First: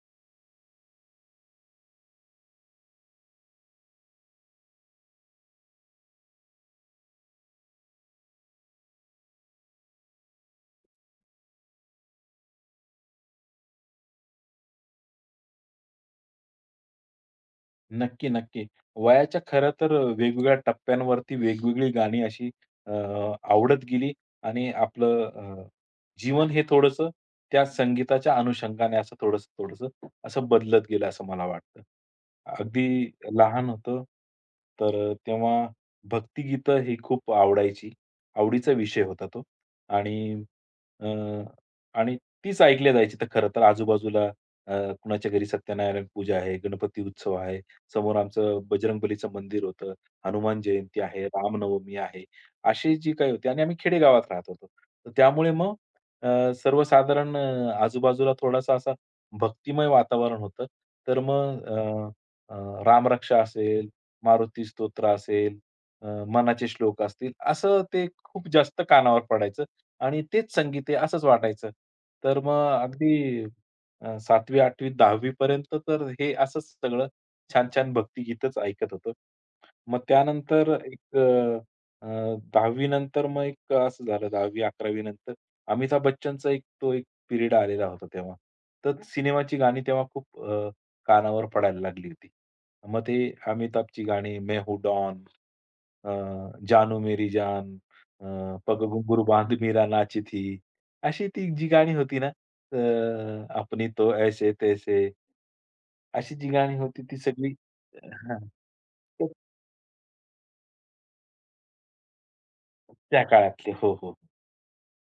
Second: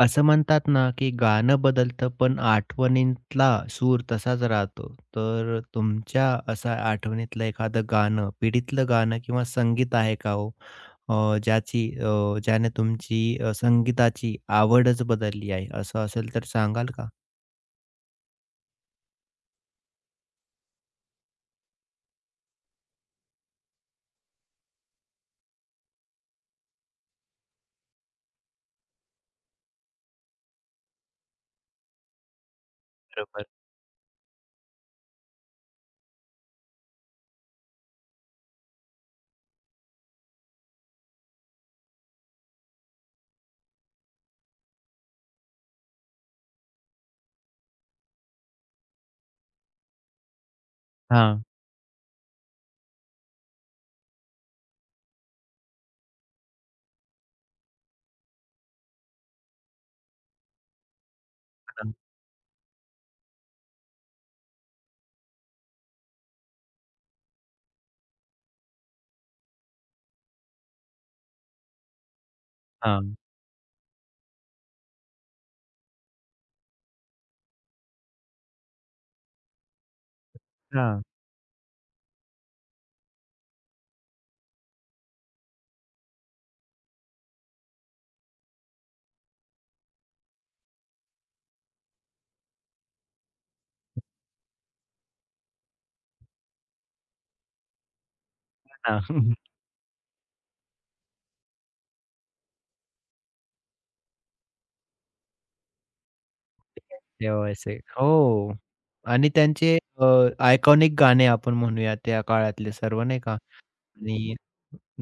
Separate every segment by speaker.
Speaker 1: असं म्हणतात ना, की गाणं बदलतं पण आठवणीतला सूर तसाच राहतो. तर तुमच्या असा आठवणीतलं एखादं गाणं, पिढीतलं गाणं किंवा संगीत आहे का हो? ज्याची ज्याने तुमची संगीताची आवडच बदलली आहे, असं असेल तर सांगाल का?
Speaker 2: नक्की, नक्की. वयाच्या खरं तर वेगवेगळ्या टप्प्यांवरती वेगवेगळी गाणी अशी अ, आवडत गेली आणि आपलं जीवन हे थोडंसं त्या संगीताच्या अनुषंगाने असं थोडंसं-थोडंसं असं बदलत गेलं असं मला वाटतं. अगदी
Speaker 1: बरोबर.
Speaker 2: लहान होतो, तर तेव्हा भक्तिगीतं ही खूप आवडायची. आवडीचा विषय होता तो आणि अ, आणि तीच ऐकली जायची तर खरं तर आजूबाजूला अ, कुणाच्या घरी सत्यनारायण पूजा आहे, गणपती उत्सव आहे. समोर आमचं बजरंगबलीचं मंदिर होतं, हनुमान जयंती आहे,
Speaker 1: हां,
Speaker 2: रामनवमी आहे, अशी जी काही होती आणि आम्ही खेडेगावात राहत होतो. तर त्यामुळे मग अ, सर्वसाधारण आजूबाजूला थोडासा असा भक्तिमय वातावरण होतं. तर मग
Speaker 1: हां,
Speaker 2: अ, अ, रामरक्षा असेल, मारुती स्तोत्र असेल, मनाचे श्लोक असतील, असं ते खूप जास्त कानावर पडायचं आणि तेच संगीत आहे असंच वाटायचं. तर मग
Speaker 1: हां,
Speaker 2: अगदी 7वी 8वी 10वी पर्यंत तर हे असंच सगळं छान-छान भक्तिगीतच ऐकत होतो. मग त्यानंतर एक
Speaker 1: हां,
Speaker 2: अ, अ, 10वी नंतर मग एक असं झालं 10वी-11वी नंतर अमिताभ बच्चनचा एक तो एक पिरियड आलेला होता तेव्हा. तर सिनेमाची गाणी तेव्हा खूप कानावर पडायला लागली होती. मग ते अमिताभची गाणी "मैं हूँ डॉन", अ, "जानू मेरी जान", अ, "पग घुंगरू बांध मीरा नाची थी", अशी ती जी गाणी होती ना, "अपनी तो ऐसे तैसे". अशी जी गाणी होती ती सगळी
Speaker 1: तेव्हाचे.
Speaker 2: हां,
Speaker 1: हो. आणि त्यांचे आयकॉनिक गाणे आपण म्हणूया त्या काळातले सर्व नाही
Speaker 2: त्या
Speaker 1: का?
Speaker 2: काळातली. हो, हो.
Speaker 1: आणि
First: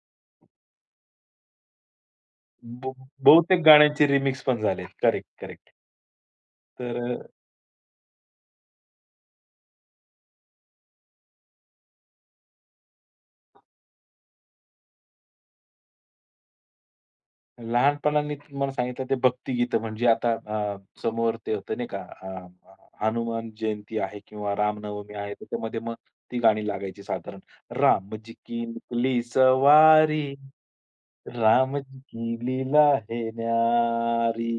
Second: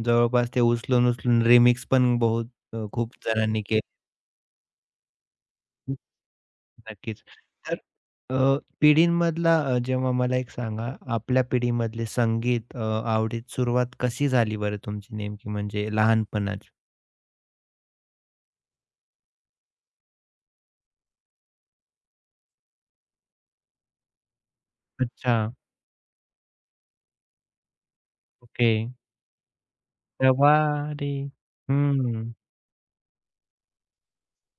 Speaker 1: जवळपास ते उचलून-उचलून रिमिक्स पण बहुत
Speaker 2: ब
Speaker 1: खूप जणांनी
Speaker 2: बहुतेक
Speaker 1: केले.
Speaker 2: गाण्यांचे रिमिक्स पण झालेत. Correct, correct.
Speaker 1: नक्कीच.
Speaker 2: तर
Speaker 1: तर पिढींमधला जेव्हा मला एक सांगा, आपल्या पिढीमधले संगीत आवडीत सुरुवात कशी झाली बरं तुमची नेमकी म्हणजे लहानपणाची?
Speaker 2: लहानपणाने तुम्हाला सांगितलं ते भक्तिगीतं म्हणजे आता समोर ते होतं नाही का हनुमान जयंती आहे किंवा रामनवमी आहे
Speaker 1: अच्छा.
Speaker 2: त्याच्यामध्ये मग ती गाणी लागायची साधारण. रामजी की
Speaker 1: ओके.
Speaker 2: निकली सवारी
Speaker 1: तवा रे
Speaker 2: रामजी
Speaker 1: हम्म.
Speaker 2: की लीला है न्यारी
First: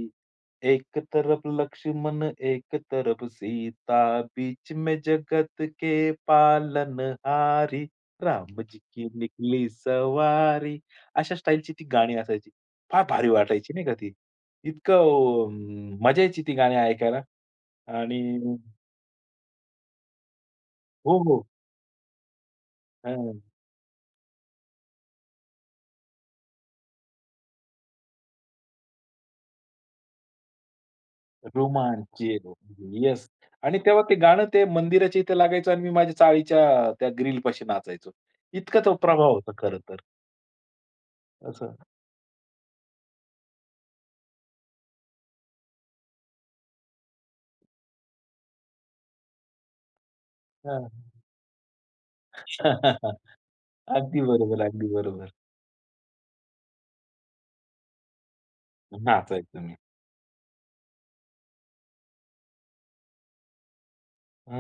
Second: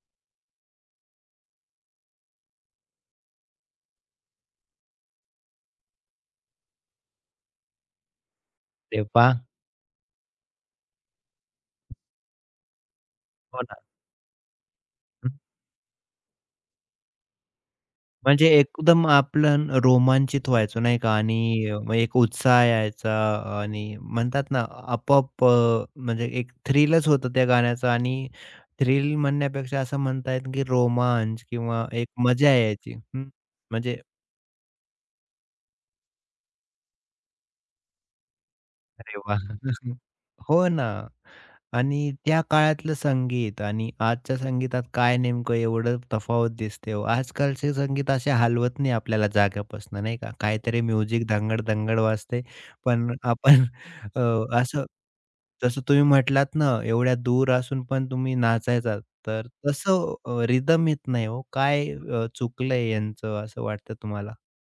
Speaker 2: एक तरफ लक्ष्मण एक तरफ सीता बीच में जगत के पालनहारी रामजी
Speaker 1: अरे
Speaker 2: की
Speaker 1: वाह!
Speaker 2: निकली सवारी अशा स्टाईलची ती गाणी असायची. फार भारी
Speaker 1: हो
Speaker 2: वाटायची
Speaker 1: ना.
Speaker 2: नाही का ती. इतकं मजा यायची ती गाणी ऐकायला आणि
Speaker 1: म्हणजे एकदम आपलं रोमांचित व्हायचो नाही का
Speaker 2: हो, हो.
Speaker 1: आणि मग एक उत्साह यायचा आणि म्हणतात ना आपोआप म्हणजे एक थ्रिलच होतं त्या गाण्याचं आणि थ्रिल म्हणण्यापेक्षा असं म्हणता येईल की रोमांच किंवा एक मजा
Speaker 2: रोमांचक.
Speaker 1: यायची. हं.
Speaker 2: येस. आणि
Speaker 1: म्हणजे
Speaker 2: तेव्हा ते गाणं ते मंदिराच्या इथे लागायचं आणि मी माझ्या चाळीच्या त्या ग्रिलपाशी नाचायचो. इतका तो
Speaker 1: अरे
Speaker 2: प्रभाव
Speaker 1: वाह!
Speaker 2: होता खरं तर.
Speaker 1: हो ना.
Speaker 2: असं.
Speaker 1: आणि त्या काळातलं संगीत आणि आजच्या संगीतात काय नेमकं एवढं तफावत दिसते हो? आजकालचे संगीत असे हलवत नाही आपल्याला जाग्यापासून नाही का? काहीतरी
Speaker 2: हां.
Speaker 1: म्युझिक धंगड-धंगड वाजते. पण आपण अ,
Speaker 2: अगदी बरोबर,
Speaker 1: असं
Speaker 2: अगदी बरोबर.
Speaker 1: जसं तुम्ही म्हटलात ना, एवढ्या दूर असून पण तुम्ही नाचायचात. तर
Speaker 2: नाचायचो मी.
Speaker 1: तसं रिदम येत नाही हो. काय चुकलंय यांचं असं वाटतं तुम्हाला?
Speaker 2: अ,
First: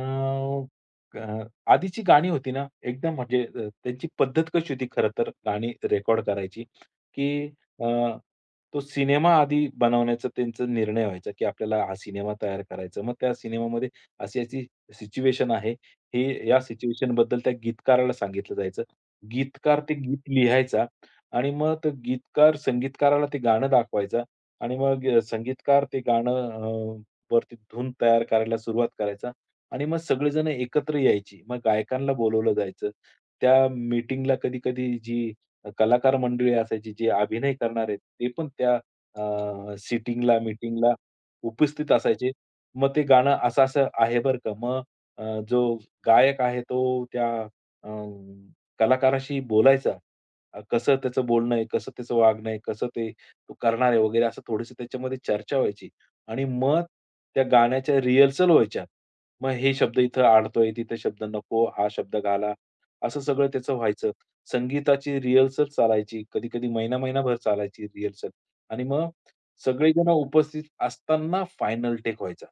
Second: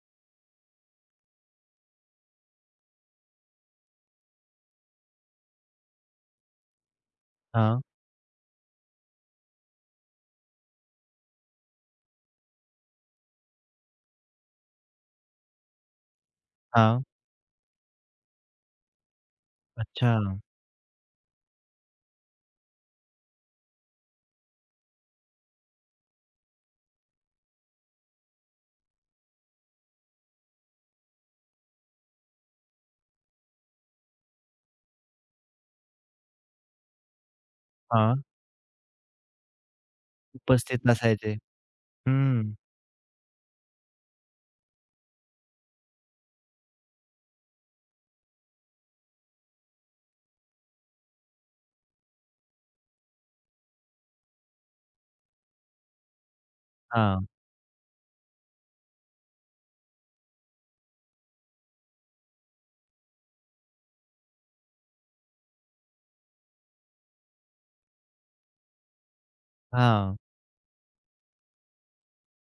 Speaker 2: अ, आधीची गाणी होती ना, एकदम म्हणजे त्यांची पद्धत कशी होती खरं तर गाणी रेकॉर्ड करायची, की
Speaker 1: हां,
Speaker 2: अ, तो सिनेमा आधी बनवण्याचा त्यांचा निर्णय व्हायचा, की आपल्याला हा सिनेमा तयार करायचा. मग त्या सिनेमामध्ये अशी-अशी सिच्युएशन आहे, हे या
Speaker 1: हां.
Speaker 2: सिच्युएशनबद्दल त्या गीतकाराला सांगितलं जायचं. गीतकार ते
Speaker 1: अच्छा.
Speaker 2: गीत लिहायचा आणि मग तो गीतकार संगीतकाराला ते गाणं दाखवायचा आणि मग संगीतकार ते गाणं वरती धून तयार करायला सुरुवात करायचा आणि मग सगळेजण एकत्र यायची. मग गायकांना बोलावलं जायचं. त्या मीटिंगला कधी-कधी जी कलाकार मंडळी असायची, जे अभिनय करणारे
Speaker 1: हां.
Speaker 2: ते पण त्या सिटिंगला,
Speaker 1: उपस्थित
Speaker 2: मीटिंगला
Speaker 1: नसायचे.
Speaker 2: उपस्थित असायचे.
Speaker 1: हं.
Speaker 2: मग ते गाणं असं-असं आहे बरं का. मग जो गायक आहे तो त्या अ, कलाकाराशी बोलायचा. कसं त्याचं बोलणं आहे, कसं त्याचं वागणं आहे, कसं ते तो करणार आहे वगैरे असं थोडीशी त्याच्यामध्ये चर्चा व्हायची आणि मग
Speaker 1: हां,
Speaker 2: त्या गाण्याच्या रिहर्सल व्हायच्या. मग हे शब्द इथं अडतोय, तिथे शब्द नको, हा शब्द घाला, असं सगळं त्याचं व्हायचं. संगीताची रिहर्सल चालायची. कधी-कधी महिना-महिनाभर चालायची रिहर्सल आणि मग सगळेजण
Speaker 1: हां.
Speaker 2: उपस्थित असताना फायनल टेक व्हायचा.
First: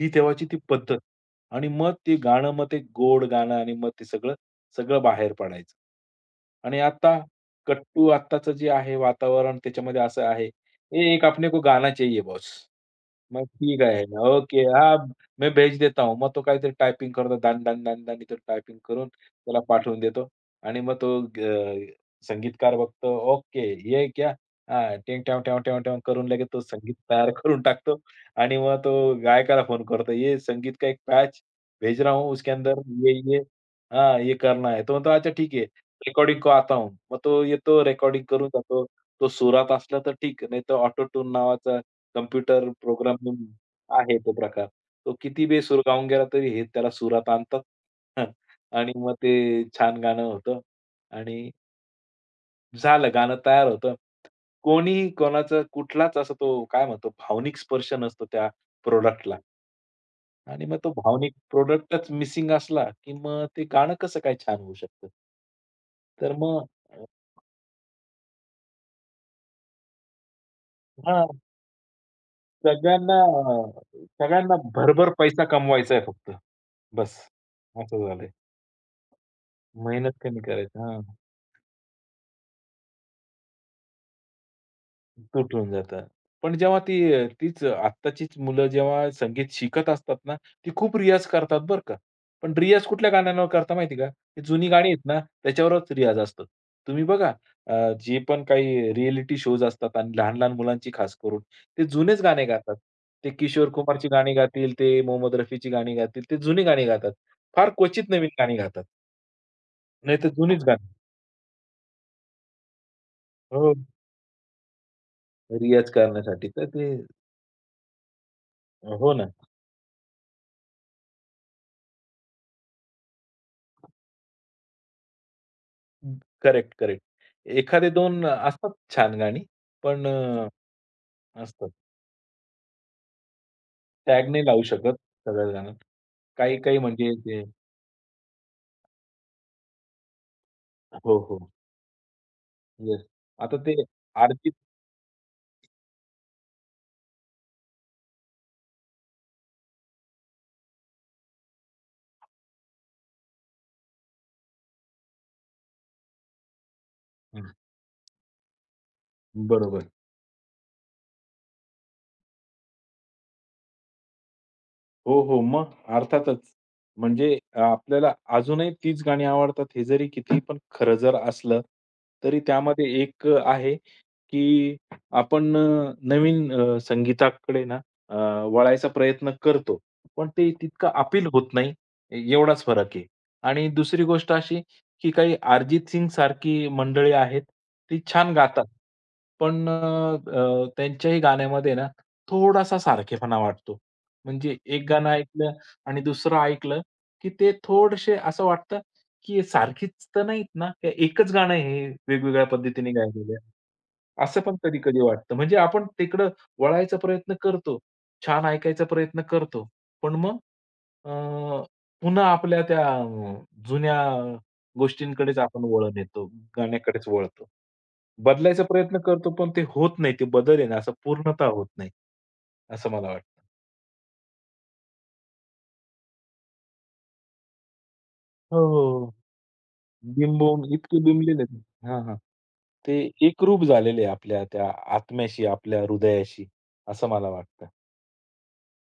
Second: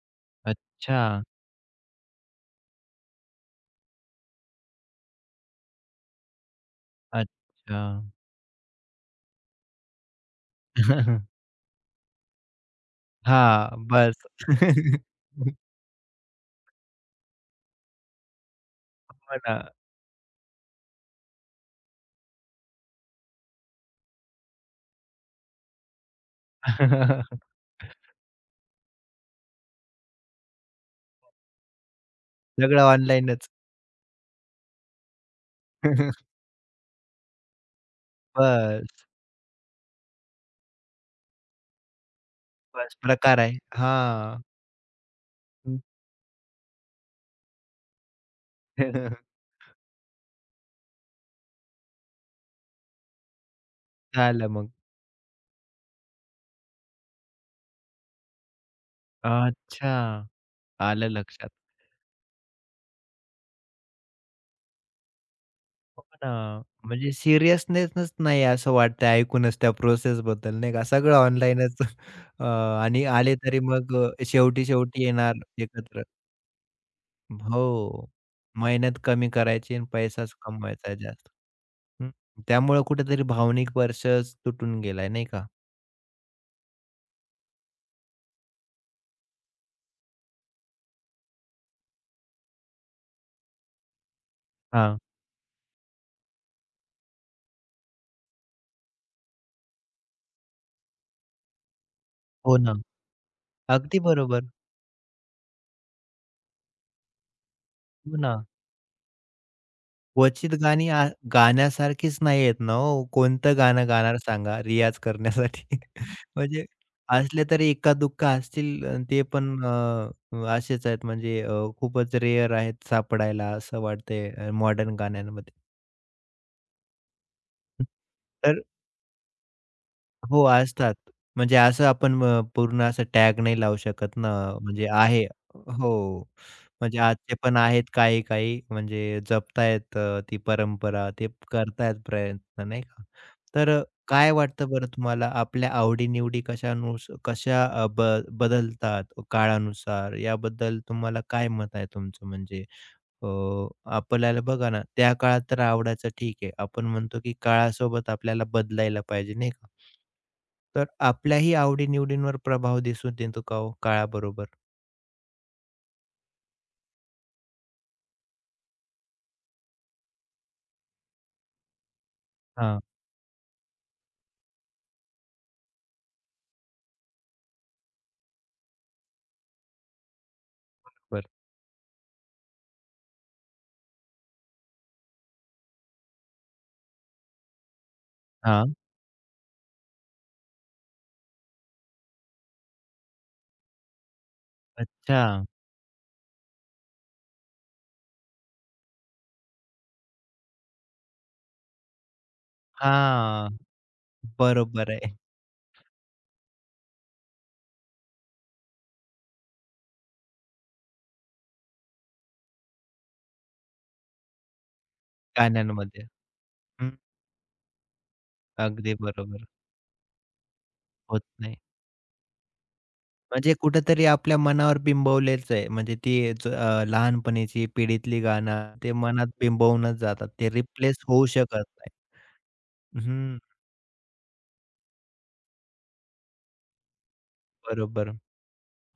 Speaker 2: ही तेव्हाची ती पद्धत
Speaker 1: अच्छा,
Speaker 2: आणि मग ते गाणं, मग ते गोड गाणं आणि मग ते सगळं, सगळं बाहेर पडायचं. आणि आता
Speaker 1: अच्छा.
Speaker 2: कट्टू आत्ताचं जे आहे वातावरण त्याच्यामध्ये असं आहे, "ये एक अपने को गाना चाहिए बॉस." मग
Speaker 1: हां,
Speaker 2: ठीक आहे.
Speaker 1: बस.
Speaker 2: ओके. हां, मी भेज देता हूँ. मग तो काहीतरी टायपिंग करतो. दण, दण, दण, दण इथं टायपिंग करून
Speaker 1: हो ना.
Speaker 2: त्याला पाठवून देतो आणि मग तो ग संगीतकार बघतो. ओके, ये क्या? हां, टिंग टॅव, टॅव, टॅव, टॅव करून लगेच तो संगीत तयार करून टाकतो आणि मग तो गायकाला फोन करतो. "ये संगीत का एक पैच भेज रहा हूँ, उसके अंदर
Speaker 1: सगळं
Speaker 2: ये, ये
Speaker 1: ऑनलाईनच.
Speaker 2: हाँ, ये करना है." तो म्हणतो, "अच्छा ठीक है. रेकॉर्डिंग को आता हूँ." मग तो येतो रेकॉर्डिंग करून जातो.
Speaker 1: बस,
Speaker 2: तो सुरात असला तर ठीक, नाहीतर ऑटो ट्यून नावाचा कॉम्प्युटर
Speaker 1: बस प्रकार
Speaker 2: प्रोग्रामिंग
Speaker 1: आहे.
Speaker 2: आहे तो
Speaker 1: हां.
Speaker 2: प्रकार. तो किती बेसूर गाऊन गेला तरी हे त्याला सुरात आणतात आणि मग ते छान गाणं होतं आणि झालं गाणं तयार होतं.
Speaker 1: झालं मग.
Speaker 2: कोणीही कोणाचा कुठलाच असा तो काय म्हणतो भावनिक स्पर्श नसतो त्या प्रॉडक्टला
Speaker 1: अच्छा,
Speaker 2: आणि मग तो
Speaker 1: आलं
Speaker 2: भावनिक
Speaker 1: लक्षात.
Speaker 2: प्रॉडक्टच मिसिंग असला, की मग ते गाणं कसं काय छान होऊ शकतं?
Speaker 1: हो
Speaker 2: तर
Speaker 1: ना.
Speaker 2: मग
Speaker 1: म्हणजे सिरियसनेसच नाही असं वाटतंय ऐकूनच त्या प्रोसेसबद्दल नाही का? सगळं ऑनलाईनच आणि
Speaker 2: सगळ्यांना
Speaker 1: आले तरी मग
Speaker 2: सगळ्यांना
Speaker 1: शेवटी, शेवटी
Speaker 2: भरभर
Speaker 1: येणार
Speaker 2: पैसा कमवायचा
Speaker 1: एकत्र.
Speaker 2: आहे फक्त. बस असं
Speaker 1: हो.
Speaker 2: झालंय.
Speaker 1: मेहनत कमी करायची आणि
Speaker 2: मेहनत
Speaker 1: पैसाच
Speaker 2: कमी करायची.
Speaker 1: कमवायचा आहे
Speaker 2: हां.
Speaker 1: जास्त. हं. त्यामुळं कुठेतरी भावनिक वर्षच तुटून गेलाय, नाही का?
Speaker 2: तुटून जातं. पण जेव्हा ती तीच आत्ताचीच मुलं जेव्हा संगीत शिकत असतात ना, ती खूप रियाज करतात बरं का. पण रियाज कुठल्या गाण्यांवर करता माहिती आहे का? ती जुनी गाणी
Speaker 1: हां.
Speaker 2: आहेत ना, त्याच्यावरच रियाज असतो. तुम्ही बघा अ, जे पण काही रिएलिटी शोज असतात आणि लहान-लहान मुलांची खास करून, ते जुनेच गाणे
Speaker 1: हो ना.
Speaker 2: गातात. ते किशोर
Speaker 1: अगदी
Speaker 2: कुमारची गाणी
Speaker 1: बरोबर.
Speaker 2: गातील, ते मोहम्मद रफीची गाणी गातील, ते जुनी गाणी गातात. फार क्वचित
Speaker 1: हो
Speaker 2: नवीन
Speaker 1: ना.
Speaker 2: गाणी गातात. नाहीतर
Speaker 1: क्वचित
Speaker 2: जुनीच गाणी.
Speaker 1: गाणी आ गाण्यासारखीच नाही आहेत ना हो. कोणतं
Speaker 2: हो,
Speaker 1: गाणं गाणार सांगा रियाज करण्यासाठी?
Speaker 2: रियाज करण्यासाठी
Speaker 1: म्हणजे
Speaker 2: तर ते
Speaker 1: असले तरी एका-दुक्का असतील अन्
Speaker 2: हो
Speaker 1: ते
Speaker 2: ना.
Speaker 1: पण असेच आहेत म्हणजे खूपच रेअर आहेत सापडायला असं वाटतंय मॉडर्न गाण्यांमध्ये.
Speaker 2: Correct, correct. एखादे दोन
Speaker 1: तर
Speaker 2: असतात छान गाणी, पण
Speaker 1: हो, असतात. म्हणजे
Speaker 2: असतात.
Speaker 1: असं आपण पूर्ण असं टॅग नाही लावू शकत
Speaker 2: टॅग
Speaker 1: ना,
Speaker 2: नाही लावू
Speaker 1: म्हणजे
Speaker 2: शकत
Speaker 1: आहे
Speaker 2: सगळ्या गाणं.
Speaker 1: हो.
Speaker 2: काही-काही
Speaker 1: म्हणजे
Speaker 2: म्हणजे
Speaker 1: आजचे
Speaker 2: ते
Speaker 1: पण आहेत काही-काही म्हणजे जपतायत ती परंपरा,
Speaker 2: हो,
Speaker 1: ते
Speaker 2: हो.
Speaker 1: करतायत प्रयत्न नाही
Speaker 2: येस.
Speaker 1: का.
Speaker 2: आता
Speaker 1: तर
Speaker 2: ते
Speaker 1: काय
Speaker 2: अर्जित
Speaker 1: वाटतं बरं तुम्हाला आपल्या आवडी-निवडी कशानुस कशा ब बदलतात काळानुसार याबद्दल तुम्हाला काय मत आहे तुमचं? म्हणजे अ, आपल्याला बघा ना, त्या काळात तर आवडायचं ठीक आहे. आपण म्हणतो की
Speaker 2: हं,
Speaker 1: काळासोबत आपल्याला बदलायला पाहिजे नाही का.
Speaker 2: बरोबर.
Speaker 1: तर आपल्याही आवडी-निवडींवर प्रभाव दिसून येतो का हो काळाबरोबर?
Speaker 2: हो, हो. मग अर्थातच. म्हणजे आपल्याला अजूनही तीच गाणी आवडतात हे जरी किती पण खरं जर असलं, तरी
Speaker 1: हां,
Speaker 2: त्यामध्ये एक आहे, की आपण नवीन संगीताकडे ना अ, वळायचा प्रयत्न करतो. पण ते तितकं अपील
Speaker 1: बरं.
Speaker 2: होत नाही, एवढाच फरक आहे. आणि दुसरी गोष्ट अशी, की काही अरिजित सिंग सारखी मंडळी आहेत, ती छान गातात.
Speaker 1: हां.
Speaker 2: पण अ, अ, त्यांच्याही गाण्यामध्ये ना थोडासा सारखेपणा वाटतो. म्हणजे एक गाणं
Speaker 1: अच्छा.
Speaker 2: ऐकलं आणि दुसरं ऐकलं, की ते थोडेसे असं वाटतं, की सारखीच तर नाहीत ना? का एकच गाणं हे वेगवेगळ्या पद्धतीने गायलेलं आहे.
Speaker 1: हां.
Speaker 2: असं पण
Speaker 1: बरोबर
Speaker 2: कधी-कधी
Speaker 1: आहे.
Speaker 2: वाटतं. म्हणजे आपण तिकडं वळायचा प्रयत्न करतो, छान ऐकायचा प्रयत्न करतो. पण मग अ, पुन्हा आपल्या त्या जुन्या गोष्टींकडेच आपण वळण
Speaker 1: गाण्यांमध्ये.
Speaker 2: येतो,
Speaker 1: हं,
Speaker 2: गाण्याकडेच वळतो. बदलायचा
Speaker 1: अगदी
Speaker 2: प्रयत्न करतो,
Speaker 1: बरोबर.
Speaker 2: पण ते होत नाही. ते बदल आहे ना, असं
Speaker 1: होत
Speaker 2: पूर्णतः
Speaker 1: नाही.
Speaker 2: होत नाही, असं मला वाटतं.
Speaker 1: म्हणजे कुठेतरी आपल्या मनावर बिंबवलेच आहे. म्हणजे ती ज लहानपणीची पिढीतली
Speaker 2: हो,
Speaker 1: गाणं ते
Speaker 2: हो. हो.
Speaker 1: मनात बिंबवूनच जातात. ते
Speaker 2: बिंबवून
Speaker 1: रिप्लेस
Speaker 2: इतके
Speaker 1: होऊ
Speaker 2: बिंबलेले आहेत.
Speaker 1: शकत नाही.
Speaker 2: हां, हां. ते
Speaker 1: हं,
Speaker 2: एकरूप झालेले आहे आपल्या त्या आत्म्याशी, आपल्या हृदयाशी, असं मला वाटतं.
Speaker 1: बरोबर.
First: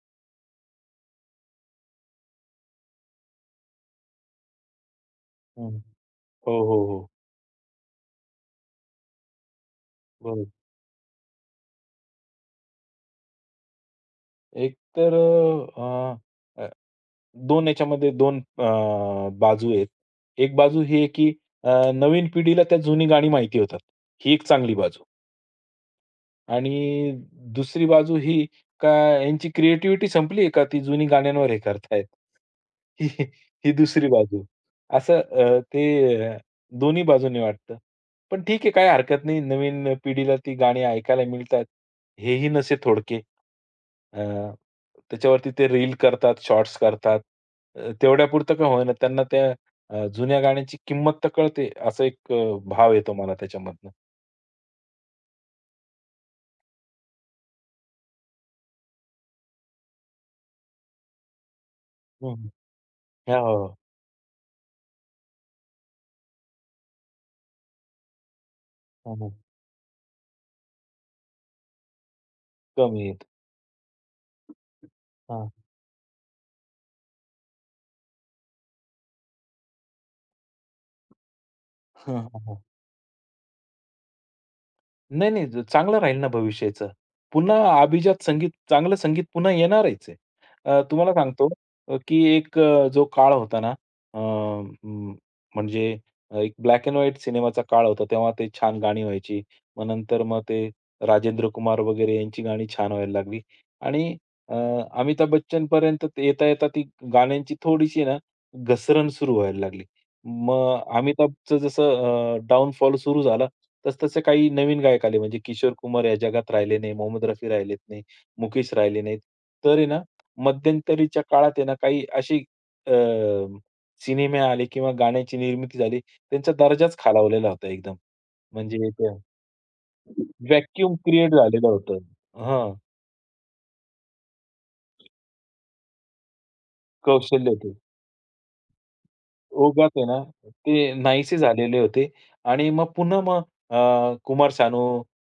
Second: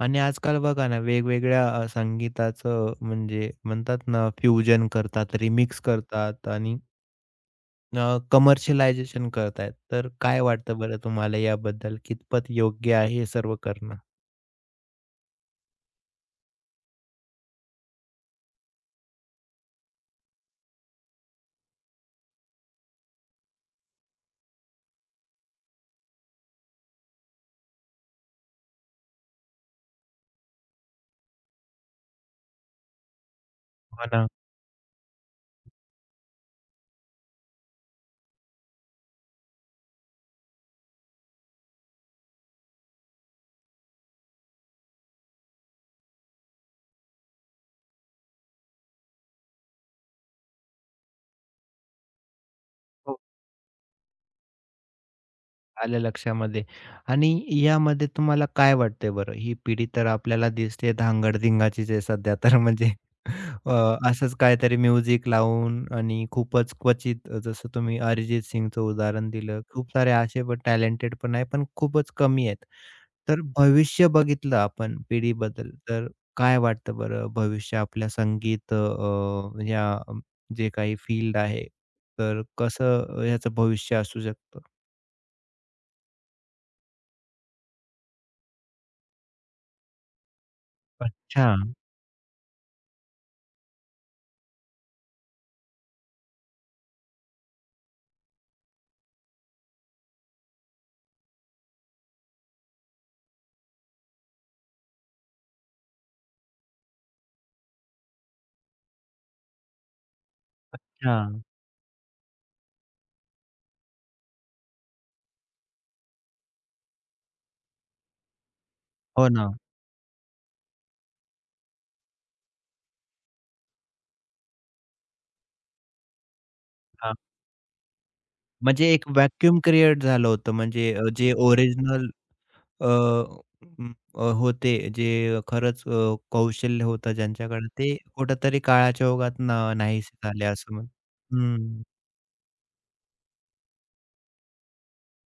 Speaker 1: आणि आजकाल बघा ना वेगवेगळ्या संगीताचं म्हणजे म्हणतात ना फ्युजन करतात,
Speaker 2: हं.
Speaker 1: रिमिक्स करतात
Speaker 2: हो,
Speaker 1: आणि
Speaker 2: हो, हो.
Speaker 1: कमर्शियलायझेशन करतायत. तर काय
Speaker 2: बरोबर.
Speaker 1: वाटतं बरं तुम्हाला याबद्दल? कितपत योग्य आहे हे सर्व करणं?
Speaker 2: एक तर अ, अ, अ, दोन याच्यामध्ये 2 बाजू आहेत. एक बाजू ही आहे, की नवीन पिढीला त्या जुनी गाणी माहिती होतात. ही एक चांगली बाजू. आणि दुसरी बाजू ही का यांची क्रिएटिव्हिटी संपलीये का ती जुनी गाण्यांवर हे करतायत? ही ही
Speaker 1: हो
Speaker 2: दुसरी
Speaker 1: ना.
Speaker 2: बाजू. असं दोन्ही बाजूंनी वाटतं. पण ठीक आहे काही हरकत नाही. नवीन पिढीला ती गाणी ऐकायला मिळतात. हेही नसे थोडके. अ, त्याच्यावरती ते रील करतात, शॉर्ट्स करतात. तेवढ्यापुरतं का होईना त्यांना त्या जुन्या गाण्याची किंमत तर कळते असा एक भाव येतो मला त्याच्यामधनं.
Speaker 1: आलं लक्षामध्ये आणि यामध्ये तुम्हाला काय वाटतंय बरं? ही पिढी तर आपल्याला दिसते धांगडधिंगाचीच आहे
Speaker 2: हं,
Speaker 1: सध्या तर म्हणजे
Speaker 2: हो,
Speaker 1: अ,
Speaker 2: हो.
Speaker 1: असंच काहीतरी म्युझिक लावून आणि खूपच क्वचित जसं तुम्ही अरिजित सिंगचं उदाहरण
Speaker 2: हो.
Speaker 1: दिलं. खूप सारे असे पण टॅलेंटेड पण आहे, पण खूपच कमी आहेत.
Speaker 2: कमी आहेत.
Speaker 1: तर भविष्य बघितलं आपण
Speaker 2: हां.
Speaker 1: पिढीबद्दल, तर काय वाटतं बरं भविष्य आपल्या संगीत या अम, जे काही फील्ड आहे,
Speaker 2: हां, हां,
Speaker 1: तर
Speaker 2: हां.
Speaker 1: कसं ह्याचं भविष्य असू शकतं?
Speaker 2: नाही, नाही. चांगलं राहील ना भविष्याचं. पुन्हा अभिजात संगीत, चांगलं संगीत पुन्हा येणारच आहे. तुम्हाला
Speaker 1: अच्छा.
Speaker 2: सांगतो की एक जो काळ होता ना, अ, म म्हणजे एक ब्लॅक एंड व्हाईट सिनेमाचा काळ होता. तेव्हा ते छान गाणी व्हायची. मग नंतर मग ते राजेंद्र कुमार वगैरे यांची गाणी छान व्हायला लागली आणि अ, अमिताभ बच्चनपर्यंत येता-येता ती गाण्यांची थोडीशी ना घसरण सुरू व्हायला लागली. मग
Speaker 1: हां,
Speaker 2: अमिताभचं जसं सुरू झाला, तसतसे काही नवीन गायक आले म्हणजे किशोर कुमार या जगात राहिले नाही, मोहम्मद रफी राहिलेत नाही, मुकेश राहिले नाहीत.
Speaker 1: हो ना.
Speaker 2: तर आहे ना, मध्यंतरीच्या काळात आहे ना, काही असे अ, सिनेमे आले किंवा गाण्याची निर्मिती झाली, त्यांचा दर्जाच
Speaker 1: हां,
Speaker 2: खालावलेला होता एकदम.
Speaker 1: म्हणजे
Speaker 2: म्हणजे
Speaker 1: एक
Speaker 2: ते
Speaker 1: व्हॅक्यूम क्रिएट झालं होतं म्हणजे
Speaker 2: व्हॅक्यूम
Speaker 1: जे
Speaker 2: क्रिएट झालेलं होतं.
Speaker 1: ओरिजिनल
Speaker 2: हां,
Speaker 1: होते जे खरंच कौशल्य होतं
Speaker 2: कौशल्य
Speaker 1: ज्यांच्याकडे
Speaker 2: होतं.
Speaker 1: ते कुठेतरी काळाच्या ओघात ना
Speaker 2: ओघात आहे
Speaker 1: नाहीसे
Speaker 2: ना,
Speaker 1: झाले असं म्हण
Speaker 2: ते नाहीसे झालेले
Speaker 1: हं,
Speaker 2: होते आणि मग पुन्हा कुमार सानू,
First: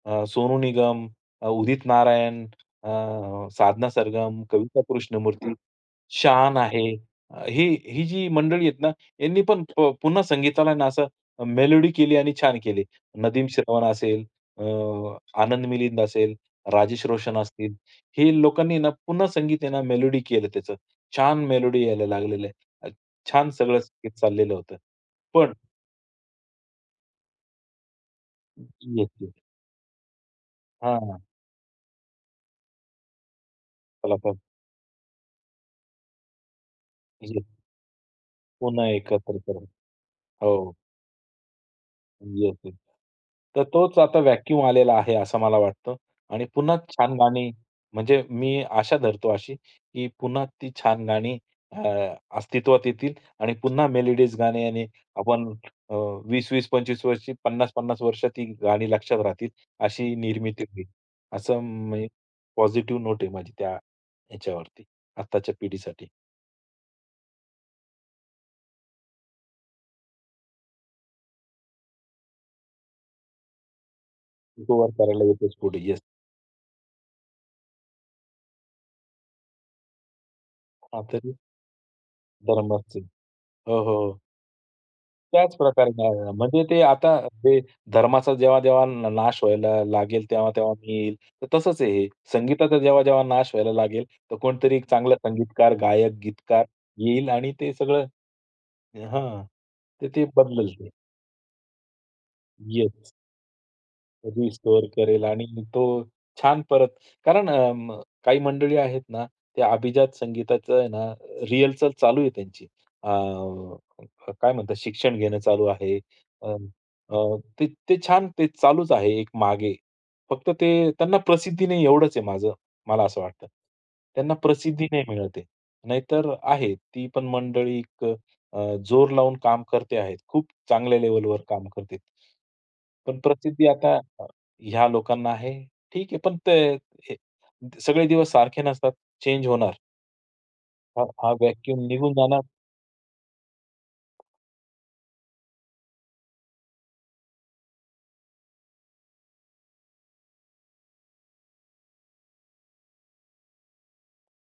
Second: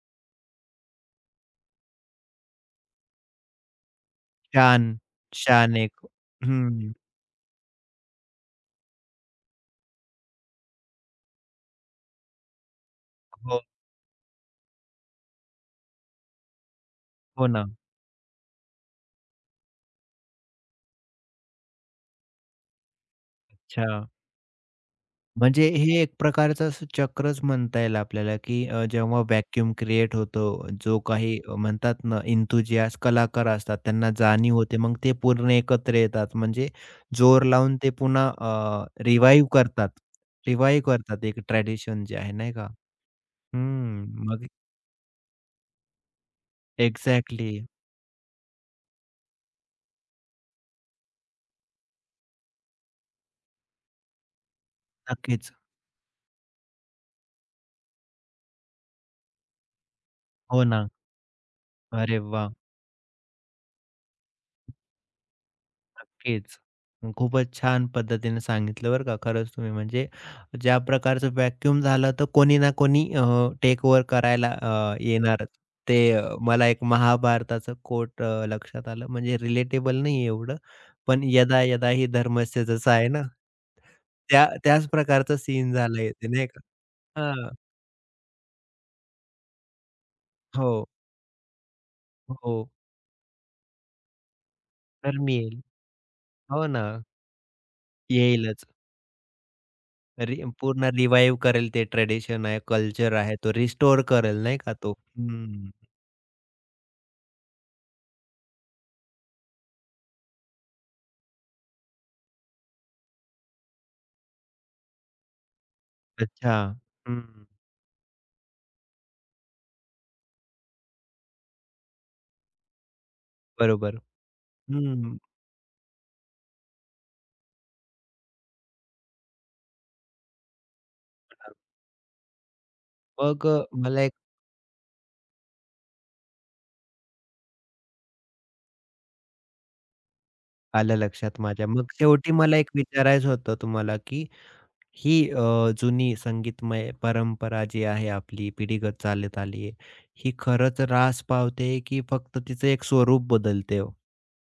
Speaker 2: सोनू निगम, उदित नारायण, अ, साधना सरगम, कविता
Speaker 1: शान,
Speaker 2: कृष्णमूर्ती
Speaker 1: शान एक.
Speaker 2: शान आहे.
Speaker 1: हं,
Speaker 2: अ, ही ही जी मंडळी आहेत ना, यांनी पण पुन्हा संगीताला ना असं मेलोडी केली आणि छान केली. नदीम
Speaker 1: हो,
Speaker 2: श्रवण असेल, अ, आनंद मिलिंद असेल, राजेश रोशन
Speaker 1: हो ना.
Speaker 2: असतील. हे लोकांनी ना पुन्हा संगीत आहे ना मेलोडी केलं त्याचं. छान मेलोडी यायला लागलेलं आहे. अ, छान सगळं
Speaker 1: अच्छा.
Speaker 2: संगीत चाललेलं होतं. पण
Speaker 1: म्हणजे हे एक प्रकारचं असं चक्रच म्हणता येईल आपल्याला, की
Speaker 2: येस,
Speaker 1: जेव्हा
Speaker 2: येस.
Speaker 1: व्हॅक्यूम क्रिएट होतो, जो काही म्हणतात ना एन्थुसियास्ट कलाकार असतात, त्यांना
Speaker 2: कलाकार
Speaker 1: जाणीव होते. मग ते पूर्ण एकत्र येतात. म्हणजे
Speaker 2: येस.
Speaker 1: जोर लावून ते पुन्हा
Speaker 2: पुन्हा एकत्र
Speaker 1: रिवाईव्ह
Speaker 2: करून.
Speaker 1: करतात.
Speaker 2: हो.
Speaker 1: रिवाईव्ह करतात एक ट्रेडिशन जे आहे, नाही
Speaker 2: येस,
Speaker 1: का?
Speaker 2: येस. तर तोच
Speaker 1: हं.
Speaker 2: आता
Speaker 1: मग
Speaker 2: व्हॅक्यूम आलेला आहे असं मला वाटतं आणि पुन्हा छान गाणी
Speaker 1: एक्झॅक्टली.
Speaker 2: म्हणजे मी आशा धरतो अशी, की पुन्हा ती छान गाणी अ, अस्तित्वात येतील आणि पुन्हा मेलोडीज गाणी आणि आपण
Speaker 1: नक्कीच.
Speaker 2: अ, 20-20, 25 वर्षी, 50-50 वर्ष ती गाणी लक्षात राहतील अशी निर्मिती
Speaker 1: हो
Speaker 2: होईल.
Speaker 1: ना.
Speaker 2: असं
Speaker 1: अरे वाह!
Speaker 2: पॉझिटिव्ह नोट आहे माझी त्या ह्याच्यावरती, आत्ताच्या पिढीसाठी.
Speaker 1: नक्कीच. खूपच छान पद्धतीने सांगितलं बरं का खरंच तुम्ही म्हणजे ज्या प्रकारचं व्हॅक्यूम झालं तर कोणी ना कोणी टेक ओव्हर करायला
Speaker 2: रिकव्हर करायला
Speaker 1: येणारच.
Speaker 2: येतोच पुढे.
Speaker 1: ते
Speaker 2: येस.
Speaker 1: मला एक महाभारताचं कोट लक्षात आलं म्हणजे रिलेटेबल नाही एवढं,
Speaker 2: हां,
Speaker 1: पण
Speaker 2: तरी
Speaker 1: "यदा यदा ही धर्मस्य" जसं
Speaker 2: धर्माचे.
Speaker 1: आहे ना,
Speaker 2: हो, हो, हो.
Speaker 1: त्या त्याच प्रकारचं
Speaker 2: त्याच
Speaker 1: सीन
Speaker 2: प्रकारे
Speaker 1: झालं
Speaker 2: न्याय
Speaker 1: इथे
Speaker 2: मिळाला.
Speaker 1: नाही का?
Speaker 2: म्हणजे ते आता
Speaker 1: हां.
Speaker 2: जे धर्माचा जेव्हा-जेव्हा नाश व्हायला लागेल, तेव्हा-तेव्हा
Speaker 1: हो,
Speaker 2: मी येईल. तर तसंच आहे हे.
Speaker 1: हो.
Speaker 2: संगीताचा जेव्हा-जेव्हा नाश व्हायला लागेल, तर कोणतरी एक चांगला
Speaker 1: तर मी येईल.
Speaker 2: संगीतकार, गायक, गीतकार
Speaker 1: हो ना,
Speaker 2: येईल आणि ते सगळं
Speaker 1: येईलच.
Speaker 2: हां. तर ते
Speaker 1: रि
Speaker 2: बदलेल ते.
Speaker 1: पूर्ण रिवाईव्ह करेल ते ट्रेडिशन आहे,
Speaker 2: येस.
Speaker 1: कल्चर आहे, तो रिस्टोअर करेल नाही का
Speaker 2: रिस्टोअर
Speaker 1: तो.
Speaker 2: करेल आणि
Speaker 1: हं.
Speaker 2: तो छान परत कारण काही मंडळी आहेत ना, ते अभिजात संगीताचं आहे ना, रिहर्सल चालू आहे त्यांची. अ, काय म्हणतात शिक्षण घेणं चालू आहे.
Speaker 1: अच्छा.
Speaker 2: अ, अ,
Speaker 1: हं.
Speaker 2: ते ते छान ते चालूच आहे एक मागे. फक्त ते त्यांना प्रसिद्धी नाही एवढंच आहे माझं मला असं वाटतं.
Speaker 1: बरोबर.
Speaker 2: त्यांना प्रसिद्धी नाही
Speaker 1: हं.
Speaker 2: मिळत नाहीतर आहे ती पण मंडळी जोर लावून काम करते आहेत. खूप चांगल्या लेव्हलवर काम करते. पण
Speaker 1: मग
Speaker 2: प्रसिद्धी आता
Speaker 1: मला एक
Speaker 2: ह्या लोकांना आहे. ठीक आहे, पण ते हे सगळे दिवस सारखे नसतात. चेंज होणार.
Speaker 1: आलं
Speaker 2: हा हा
Speaker 1: लक्षात माझ्या.
Speaker 2: व्हॅक्यूम
Speaker 1: मग
Speaker 2: निघून
Speaker 1: शेवटी
Speaker 2: जाणार.
Speaker 1: मला एक विचारायचं होतं तुम्हाला, की ही जुनी संगीतमय परंपरा जी आहे आपली पिढीगत चालत आली आहे, ही खरंच ऱ्हास पावते की फक्त तिचं एक स्वरूप बदलते हो?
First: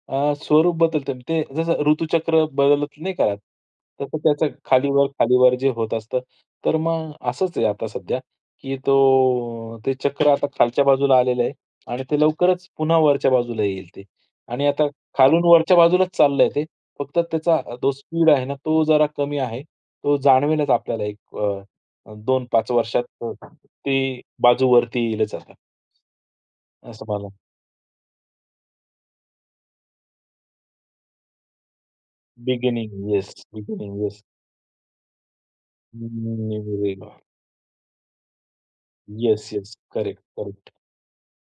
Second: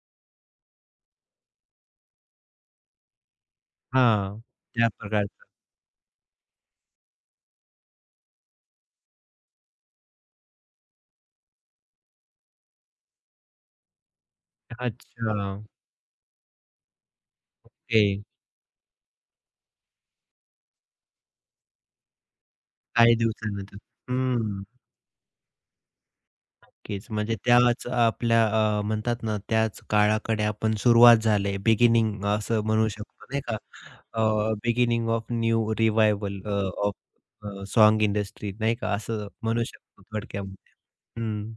Speaker 2: स्वरूप बदलतं. ते जसं ऋतुचक्र बदलत नाही का, तसं
Speaker 1: हां.
Speaker 2: त्याचं
Speaker 1: त्या
Speaker 2: खालीवर,
Speaker 1: प्रकारचं.
Speaker 2: खालीवर जे होत असतं. तर मग असंच आहे आता सध्या, की तो ते चक्र आता खालच्या बाजूला आलेलं आहे आणि ते लवकरच पुन्हा वरच्या बाजूला येईल ते. आणि आता खालून
Speaker 1: अच्छा.
Speaker 2: वरच्या बाजूलाच चाललंय ते. फक्त त्याचा जो
Speaker 1: ते
Speaker 2: स्पीड आहे ना, तो जरा कमी आहे. तो जाणवेलच आपल्याला एक 2-5 वर्षात
Speaker 1: काही दिवसानंतर.
Speaker 2: ती
Speaker 1: हं.
Speaker 2: बाजू वरती येईलच आता. असं
Speaker 1: नक्कीच.
Speaker 2: मला
Speaker 1: म्हणजे त्याच आपल्या म्हणतात ना, त्याच काळाकडे आपण सुरुवात झाले. बिगिनिंग असं म्हणू
Speaker 2: बिगिनिंग
Speaker 1: शकतो
Speaker 2: येस,
Speaker 1: नाही का?
Speaker 2: Beginning
Speaker 1: beginning of new revival of
Speaker 2: yes.
Speaker 1: Song industry नाही का? असं
Speaker 2: येस,
Speaker 1: म्हणू
Speaker 2: येस.
Speaker 1: शकतो
Speaker 2: करेक्ट, करेक्ट.
Speaker 1: थोडक्यामध्ये. हं.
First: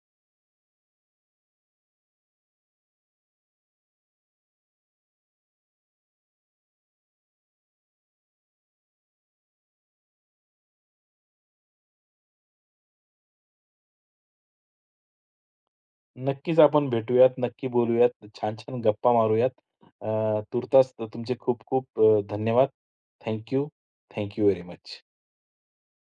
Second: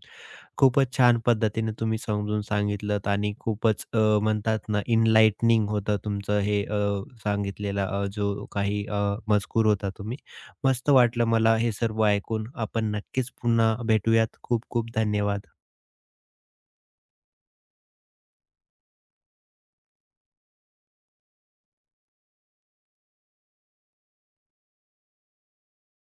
Speaker 1: खूपच छान पद्धतीने तुम्ही समजून सांगितलंत आणि खूपच म्हणतात ना इनलाइटनिंग होतं तुमचं हे सांगितलेला जो काही मजकूर होता तुम्ही. मस्त वाटलं मला हे सर्व ऐकून. आपण नक्कीच पुन्हा भेटूयात. खूप खूप धन्यवाद.
Speaker 2: नक्कीच आपण भेटूयात, नक्की बोलूयात, छान-छान गप्पा मारूयात. अ, तूर्तास तुमचे खूप-खूप धन्यवाद. Thank you. Thank you very much.